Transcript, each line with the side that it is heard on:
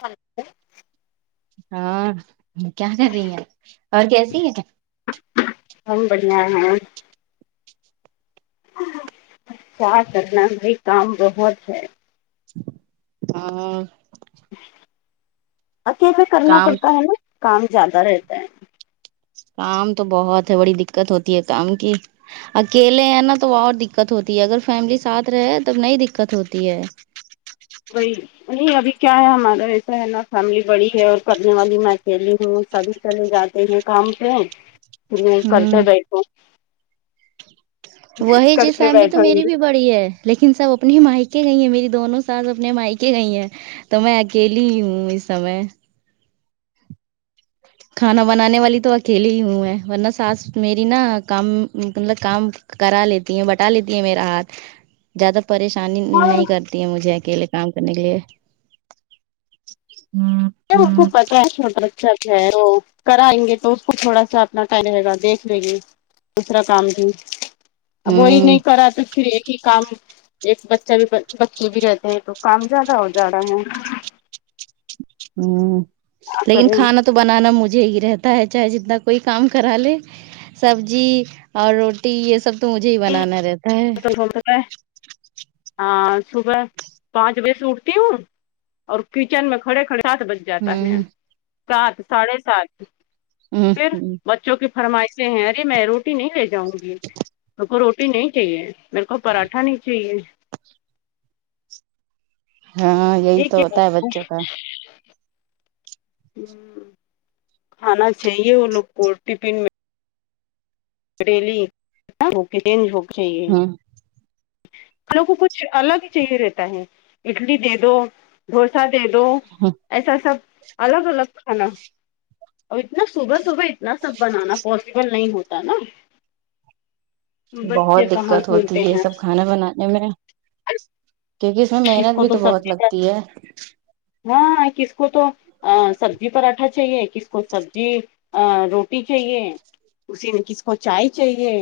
left: Hello
right: ہاں کیا کر رہی ہیں اور کیسی ہے
left: ہم بڑھیا ہیں کیا کرنا بھائی کام بہت ہے
right: ہاں
left: اکیلے کرنا
right: کام
left: پڑتا ہے نا کام زیادہ رہتا ہے
right: کام تو بہت ہے بڑی دکت ہوتی ہے کام کی اکیلے ہیں نا تو اور دکت ہوتی ہے اگر فیملی ساتھ رہے تو نہیں دکت ہوتی ہے
left: وہی نہیں ابھی کیا ہے ہمارا ایسا ہے نا فیملی بڑی ہے اور کرنے والی میں اکیلی ہوں سبھی چلے جاتے ہیں کام پہھر وہ کرتے
right: ہوں
left: بیٹھے
right: وہی جیز فیملی تو میری بھی بڑی ہے لیکن سب اپنی مائکے گئی ہیں میری دونوں ساس اپنے مائکے گئی ہیں تو میں اکیلی ہی ہوں اس سمے کھانا بنانے والی تو اکیلی ہی ہوں ہے ورنہ ساس میری نا کام مطلب کام کرا لیتی ہے بٹا لیتی ہے میرا ہاتھ زیادہ پریشانی
left: ہاں
right: نہیں کر تی ہے مجھے اکیلے کام کرنے کے لیے ہ
left: پر انکو پتہ ہو رہا سچ ہے تو کرائیں گے تو اس کو تھوڑا سا اپنا کیا رہے گا دیکھ لے گی دوسرا کام بھی وہی نہیں کرا تو پھر ایک کام ایک بچہ بھی بچے بھی رہتے ہیں تو کام زیادہ ہو جا رہا ہے
right: ہوں
left: کیا
right: لیکن
left: کریں ہم۔
right: کھانا تو بنانا مجھے ہی رہتا ہے چاہے جتنا کوئی کام کرا لے سبزی اور روٹی یہ سب تو مجھے ہی بنانا رہتا ہے
left: میں ہاں صبح پانچ بجے سے اٹھتی ہوں اور کچن میں کھڑے کھڑے سات بج جاتا ہے
right: ہوں
left: سات ساڑھے سات
right: ہ
left: پھر بچ چو کی فرمائشیں ہیں ارے میں روٹی نہیں لے جاؤں گی میں کو روٹی نہیں چاہیے میرے کو پراٹھا نہیں چاہیے
right: ہاں ہاں
left: یہ کیا اب کھانا چاہیے وہ لوگ کو ٹفن میں [unintelligible]
right: ہ
left: ہم لوگ کو کچھ الگ ہی چاہیے رہتا ہے اٹلی دے دو ڈھوشا دے دو
right: ہ
left: ایسا سب الگ الگ کھانا اور اتنا صبح صبح اتنا سب بنانا پاسبل نہیں ہوتا نا
right: بہت
left: بچے کہاں
right: دقت ہوتی
left: سنتے
right: ہے یہ
left: ہیں
right: سب کھانا بنا کیونکہ اس میں
left: کس
right: محنت
left: کو
right: بھی تو بہت
left: سبزی پر
right: لگتی ہے
left: ہاں کس کو تو سبزی پراٹھا چاہیے کس کو سبزی روٹی چاہیے اسی میں کس کو چائے چاہیے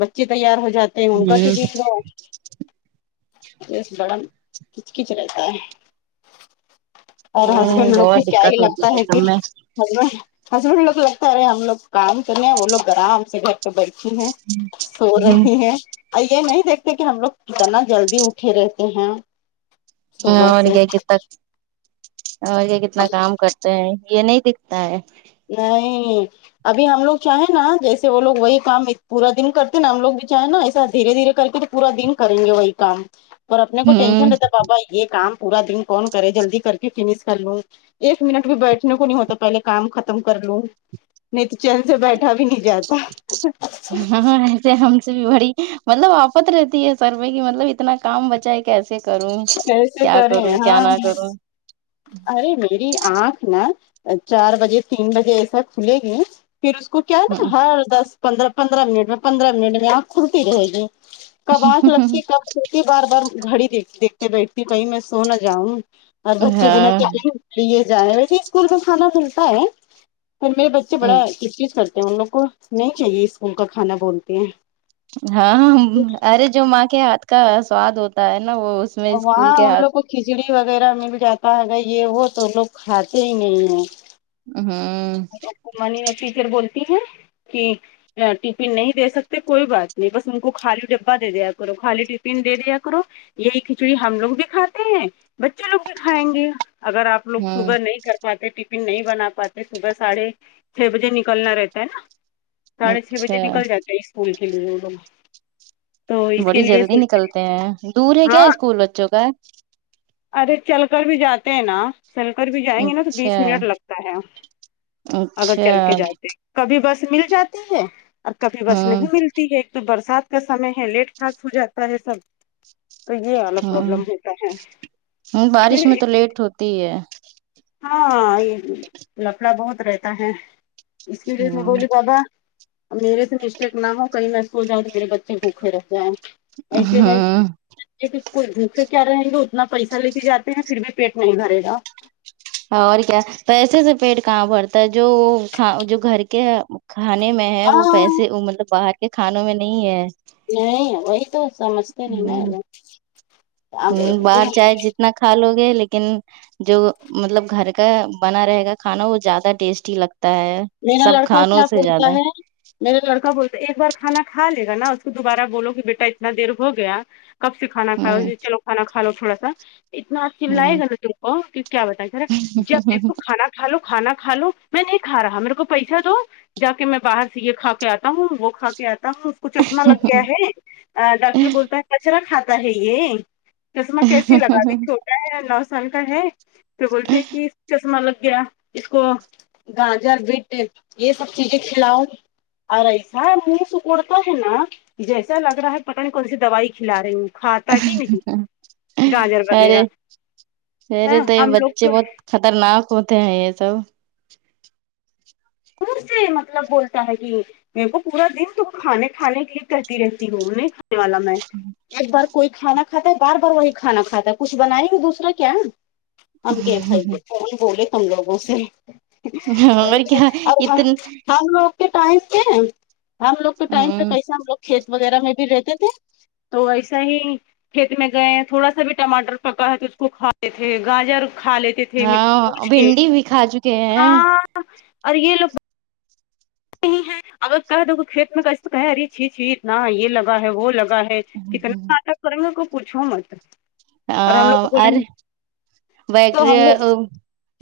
left: بچے تیار ہو جاتے ان کا
right: ہ
left: ٹفن دو اس بڑا کچ کچ رہتا ہے اور
right: ہ
left: ہسبینڈ لوگ کو
right: بہت
left: کیا ہی
right: دقت ہوتی
left: لگتا ہے کہ
right: سب میں
left: ہسبینڈ ہسبینڈ لوگ لگتا ہے ارے ہم لوگ کام کرنے ہیں وہ لوگ آرام سے گئے بچی ہیں سو رہی ہیں یہ نہیں دیکھتے کہ ہم لوگ کتنا جلدی اٹھے رہتے ہیں
right: ہ
left: صبح
right: اور
left: سے
right: کیا کتنا اور کیا کتنا کام کرتے یہ نہیں دکھتا ہے
left: نہیں ابھی ہم لوگ چاہیں نا جیسے وہ لوگ وہی کام پورا دن کرتے ہیں نا ہم لوگ بھی چاہیں نا ایسا دھیرے دھیرے کر کے پورا دن کریں گے وہی کام پر اپنے کو
right: ہوں
left: ٹینشن رہتا ہے بابا یہ کام پورا دن کون کرے جلدی کر کے فنش کر لوں ایک منٹ بھی بیٹھنے کو نہیں ہوتا پہلے کام ختم ختم کر لوں نہیں تو چین سے بیٹھا بھی نہیں جاتا
right: ہاں ایسے ہم سے بھی بڑی مطلب آفت رہتی ہے سر پہ کہ مطلب اتنا کام بچا ہے کیسے کروں
left: کیسے
right: کیا
left: کریں
right: کروں کیا
left: ہاں
right: نہ کروں
left: ارے میری آنکھ نا چار بجے تین بجے ایسا کھلے گی پھر اس کو کیا نا
right: ہاں
left: ہر دس پندرہ پندرہ منٹ میں پندرہ منٹ میں آنکھ کھلتی رہے گی کب آنکھ لگتی کب چوٹی بار بار گھڑی دیکھتے بیٹھتی کہیں میں سو نہ جاؤں اور بچے بنا
right: ہاں
left: کہ لیے جائے ویسے اسکول میں کھانا ملتا ہے پھر میرے بچے بڑا کچ کچ کرتے ان لوگ کو نہیں چاہیے اسکول کا کھانا بولتے ہیں
right: ہاں ارے جو ماں کے ہاتھ کا صواد ہوتا ہے نا وہ میں اسکول
left: وہاں
right: کے
left: ان
right: ہاتھ
left: لوگوں کھچڑی وغیرہ مل جاتا ہےگا یہ وہ تو لوگ کھاتے ہی نہیں ہیں
right: ہاں
left: اچانی میں ٹیچر بولتی ہیں کہ ٹیفن نہیں دے سکتے کوئی بات نہیں بس ان کو خالی ڈبہ دے دیا کرو خالی ٹی ٹیفن دے دیا کرو یہی کھچڑی ہم لوگ بھی کھاتے ہیں بچے لوگ بھی کھائیں گے اگر آپ لوگ
right: ہوں
left: صبح نہیں کر پاتے ٹی ٹیفن نہیں بنا پاتے صبح ساڑھے چھ بجے نکلنا رہتا ہے نا ساڑھے چھ
right: اچھا
left: بجے نکل جاتا اسکول کے لیے ان لوگ تو اس کے
right: بڑی
left: لیے
right: جلدی نکلتے ہیں دور ہے کیا
left: ہاں
right: اسکول بچوں کا
left: ارے چل کر بھی جاتے ہیں نا چل کر بھی جائیں گے نا تو
right: اچھا
left: بیس منٹ لگتا ہے اگر چل
right: اچھا
left: کے جاتے کبھی بس مل جاتی ہے اور کبھی بس
right: ہوں
left: نہیں ملتی ہے ایک تو برسات کا سمے ہے لیٹ پاس ہو جاتا ہے سب تو یہ والا پرابلم ہوتا ہے
right: ہوں
left: پھر
right: بارش میں تو لیٹ ہوتی ہی ہے
left: ہاں یہ لفڑا بہت رہتا ہے اس لی لیے میں بولی
right: ہ
left: بابا میرے سے مسٹیک نہ ہو کہیں میں سو جاؤں تو میرے بچے بھوکھے رہ جائیں ایسے ہے کوئی بھوکے کیا رہیں گے اتنا پیسہ لے کے جاتے ہیں پھر بھی پیٹ نہیں بھرے گا
right: اور کیا پیسے سے پیٹ کہاں بھرتا ہے جو جو گھر کے کھانے میں ہے وہ
left: ہاں
right: پیسے مطلب باہر کے کھانوں میں نہیں ہے
left: نہیں وہی تو سمجھتے نہیں نا لوگ
right: ہ باہر چاہے جتنا کھا لو گے لیکن جو مطلب گھر کا بنا رہے گا کھانا وہ زیادہ ٹیسٹی لگتا ہے
left: میرا
right: سب
left: لڑکا
right: کھانوں
left: کیا
right: سے
left: بولتا
right: زیادہ
left: ہے میرا لڑکا بولتا ایک بار کھانا کھا لےگا نا اس کو دوبارہ بولو کہ بیٹا اتنا دیر ہو گیا کب سے کھانا کھاؤ
right: ہ
left: چلو کھانا کھالو تھوڑا سا اتنا چلائے
right: ہ
left: گا نا تم کو کہ کیا بتائیں جب دیکھو کھانا کھا لو کھانا کھا لو میں نہیں کھا رہا میرے کو پیسہ دو جب کہ میں باہر سے یہ کھا کے آتا ہوں وہ کھا کے آتا ہوں کچھ چشمہ لگ گیا ہے ڈاکٹر بولتا ہے کچرا کھاتا ہے یہ چشمہ کیسے لگا ابھی چھوٹا ہے نو سال کا ہے تو بولتے ہیں کہ چشمہ لگ گیا اس کو گج جر بیٹ روٹ یہ سب چیزیں کھلاؤ اور ایسا منہ سکڑتا ہے نا جیسا لگ رہا ہے پتا نہیں کون سی دوائی کھلا رہے ہوں کھاتا ہی نہیں گاجر
right: ارے
left: وغیرہ ہ
right: ارے تو یہ
left: ہم لوگ
right: بچے
left: کو
right: بہت خطرناک ہوتے ہیں یہ سب
left: دور سے مطلب بولتا ہے کہ میرے کو پورا دن تم کھانے کھانے کے لیے کرتی رہتی ہو نئی والا میں ایک بار کوئی کھانا کہتا ہے بار بار وہی کھانا کھاتا ہے کچھ بنائے گا دوسرا کیا ہم کہ بائیے فون بولے کم لوگوں سے [unintelligible]
right: اور کیا
left: اب
right: اتن
left: ہم لوگ کے ٹائم پہ ہم لوگ کے ٹائم
right: ہ
left: پہ کیسا ہم لوگ کھیت وغیرہ میں بھی رہتے تھے تو ایسا ہی کھیت میں گئے تھوڑا سا بھی ٹماٹر پکا ہے تو اس کو کھاے تھے گاجر کھا لیتے [unintelligible]
right: ہاں
left: پوچھ کے
right: بھنڈی بھی کھا چکے ہیں
left: ہاں اور یہ لوگ نہیں ہے اگر کہ دے کھیت میں کس تو کہ رے چھی چھی نہ یہ لگا ہے وہ لگا ہے کتنا ناٹک کریں گے کو پوچھو مت اور ہم
right: ہاں
left: لوگ کو بولیں
right: آر
left: گے تو ہم
right: بیکٹیریا
left: لوگ
right: ہو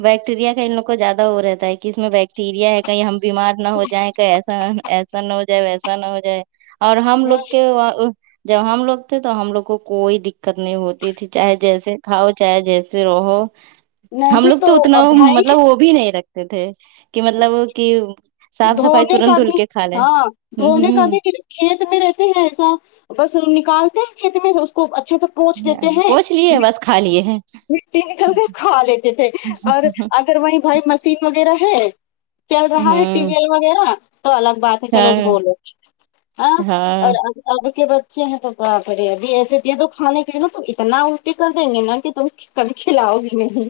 right: بیکٹیریا کا ان لوگ کو زیادہ ہو رہتا ہے کہ اس میں ب ٹیریا ہے کہیں ہم بیمار نہ ہو جائیں کہیں ایسا ایسا نہ ہو جائے ویسا نہ ہو جائے اور ہم لوگ کے و جب ہم لوگ تھے تو ہم لوگ کو کوئی دقت نہیں ہوتی تھی چاہے جیسے کھاؤ چاہے جیسے سے رہو ہم لوگ
left: نہیں
right: تو اتنا
left: بھائی
right: مطلب وہ بھی نہیں رکھتے تھے کہ مطلب کہ صاف صفائی
left: دھونے
right: ترنت
left: کا
right: دھل
left: بھی
right: کے کھا لیں
left: ہاں
right: ہ
left: دھونے کا
right: ہ
left: بھی کھیت میں رہتے ہیں ایسا بس نکالتے ہیں کھیت میں اس کو اچھے سا
right: پوچ لیے بس کھا لیے ہیں
left: مٹی نکل کر کھا لیتے تھے اور
right: ہیں
left: اگر وہی بھائی م سین وغیرہ ہے چل رہا ہے ٹی
right: ہوں
left: وی ایل وغیرہ تو الگ بات ہے چلو
right: ہاں
left: دھو لو ہ اور
right: ہاں
left: اب کے بچے ہیں تو باپ رے ابھی ایسے دیے تو کھانے کے لیے نا تو اتنا الٹی کر دیں گے نا کہ ت کبھی کھلاؤ گی نہیں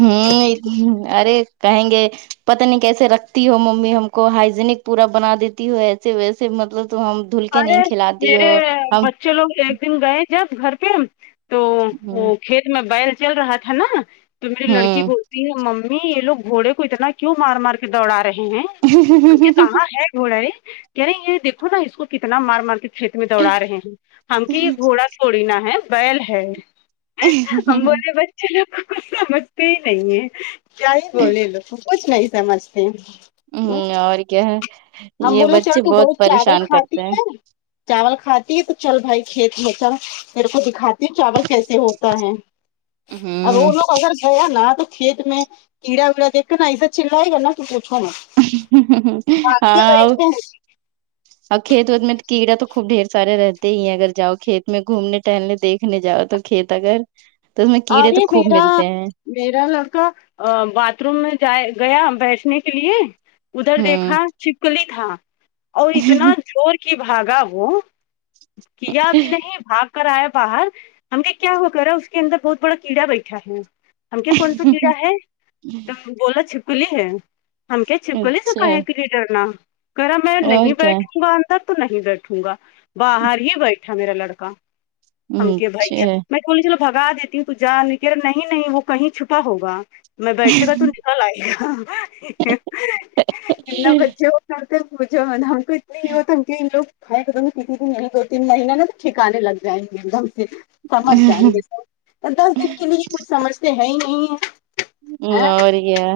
right: ہوں ہ ارے کہیں گے پتا نہیں کیسے رکھتی ہو ممی ہم کو ہائجینک پورا بنا دیتی ہو ایسے ویسے مطلب تو ہم دھل کے نہیں کھلاتی ہو ہم
left: چلو ایک دن گئے جب گھر پہ تو
right: ہوں
left: وہ کھیت میں بیل چل رہا تھا نا تو میری لڑکی
right: ہ
left: ب نہیں مممی یہ لوگ گھوڑے کو اتنا کیوں مار مار کے دوڑا رہے ہیں کہاں ہے گھوڑا ہے کہہ رہے یہ دیکھو نا اس کو کتنا مار مار کے کھیت میں دوڑا رہے ہیں ہم کی یہ گھوڑا تھوڑی نا ہے بیل ہے ہم بولے بچے لوگوں کو سمجھتے ہی نہیں ہیں کیا ہی بولے ان لوگ کچھ نہیں سمجھتے
right: ہ اور کیا ہے
left: ہم
right: یہ
left: بولے چل
right: بچے
left: تو
right: بہت
left: چاول
right: پریشان
left: کھاتی
right: کرتے ہیں
left: ہے چاول کھاتی ہے تو چل بھائی کھیت میں چل میرے کو دکھاتی چاول کیسے ہوتا ہے اب
right: ہوں
left: وہ لوگ اگر گیا نا تو کھیت میں کیڑا وڑا دیکھ کے نا اسے چلا رہائے گا نا کہ پچو مت بھاگتے
right: ہاں اور
left: بیٹھتے ہیں
right: اور کھیت وت میں تو کیڑا تو خوب ڈھیر سارے رہتے ہی اگر جاؤ کھیت میں گھومنے ٹہلنے دیکھنے جاؤ تو کھیت اگر تو اس میں کیڑے
left: ارے
right: تو خوب
left: میرا
right: ملتے ہیں
left: میرا لڑکا باتھ روم میں جائے گیا بیٹھنے کے لیے ادھر دیکھا
right: ہوں
left: چھپکلی تھا اور اتنا چور کی بھاگا وہ کیا کہ نہیں بھاگ کرایا باہر ہم نے کیا ہو کرا اس کے اندر بہت بڑا کیڑا بیٹھا ہے ہم کے کون سا کیڑا ہے تو بولاو چھپکلی ہے ہم کیا چھپکلی سےکا
right: اچھا
left: ہے کے لیے ڈرنا کہے رہا میں
right: اور
left: نہیں
right: کیا
left: بیٹھوں گا تو نہیں بیٹھوں گا باہر ہی بیٹھا میرا لڑکا ہم کے بھائی میں بے چلو بھگا دیتی ہوں تو جا کہ رہا نہیں وہ کہیں چھپا ہوگا میں ب بیٹھے گا تو نکل آئے بچے
right: اچھا
left: [unintelligible] ستے مجد ہم کو اتنے ہی ہو تنک ان لوگ ہ ایک کسی دن نہیں دو تین مہینہ نا تو ٹھکانے لگ جائیں گے ایک دم سے سمجھ جائیں گے سر دس دن کے لیے یہ کچھ سمجھتے ہیں ہی نہیں ہے
right: ہ اور کیا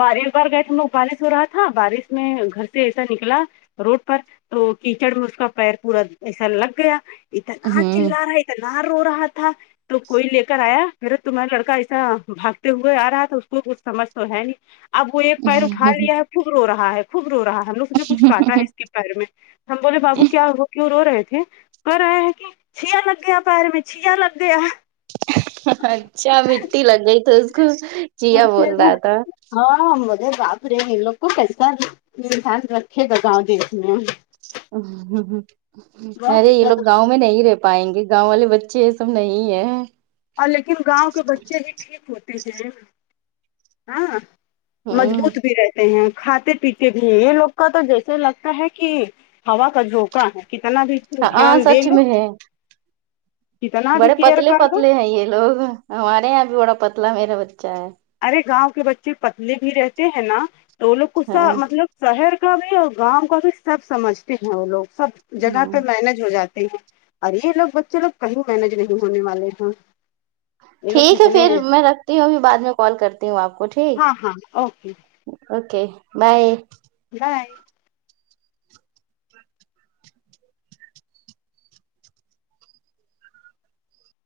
left: بار بار گئے ہم لوگ بارش ہو رہا تھا بارش میں گھر سے ایسا نکلا روڈ پر تو کیچڑ میں اس کا پیر پورا ایسا لگ گیا اتنا
right: ہوں
left: چلا رہا اتنا رو رہا تھا تو کوئی لے کر آیا میرا تمہارا لڑکا ایسا بھاگتے ہوئے آ رہا تو اس کو کچھ سمجھ تو ہے نہیں اب وہ ایک پیر اٹھا لیا ہے خوب رو رہا ہے خوب رو رہا ہے ہمنے سوچا کچھ کاٹا ہے پیر میں ہم بولے بابو کیا وہ کیوں رو رہے تھے کر رہے ہیں کہ چیا لگ یا پیر میں چیا لگ گیا
right: اچھا مٹی لگ گئی تو اس کو چیا بول
left: ہم
right: رہا تھا
left: ہاں مدے باب رے ان لوگو کیسا آی مسان رکھے گا گاؤں دیکھنے بہت
right: ارے یہ
left: دقت
right: لوگ گاؤں میں نہیں رہے پائیں گے گاؤں والے بچے یہ سب نہیں ہے
left: اور لیکن گاؤں کے بچے ہی ٹھیک ہوتے ہیں ہ
right: ہوں
left: مضبوط بھی رہتے ہیں کھاتے پیتے بھی یہ لوگ کا تو جیسے لگتا ہے کہ ہوا کا جھوکا ہے کتنا بھی
right: ہ ہاں
left: دھیان دے
right: سچ
left: لو
right: میں ہے
left: کتنا بھی
right: بڑے
left: کیئر
right: پتلے
left: کر لو
right: پتلے ہیں یہ لوگ ہمارے یہاں بھی بڑا پتلا میرا بچہ ہے
left: ارے گاؤں کے بچے پتلے بھی رہتے ہیں نا تو وہ لوگ
right: ہاں
left: غصہ مطلب شہر کا بھی اور گاؤں کا بھی سب سمجھتے ہیں وہ لوگ سب جگہ
right: ہاں
left: پہ مینج ہو جاتے ارے یہ لوگ بچے لوگ کہیں مینج نہیں ہونے والے ہیں یہ لوگ
right: ٹھیک ہے
left: کتنے
right: پھر میں رکھتی ہو بعد میں کال کرتی ہوں آپ کو ٹھیک
left: ہاں ہاں اوکے
right: اوکے بائے
left: بائے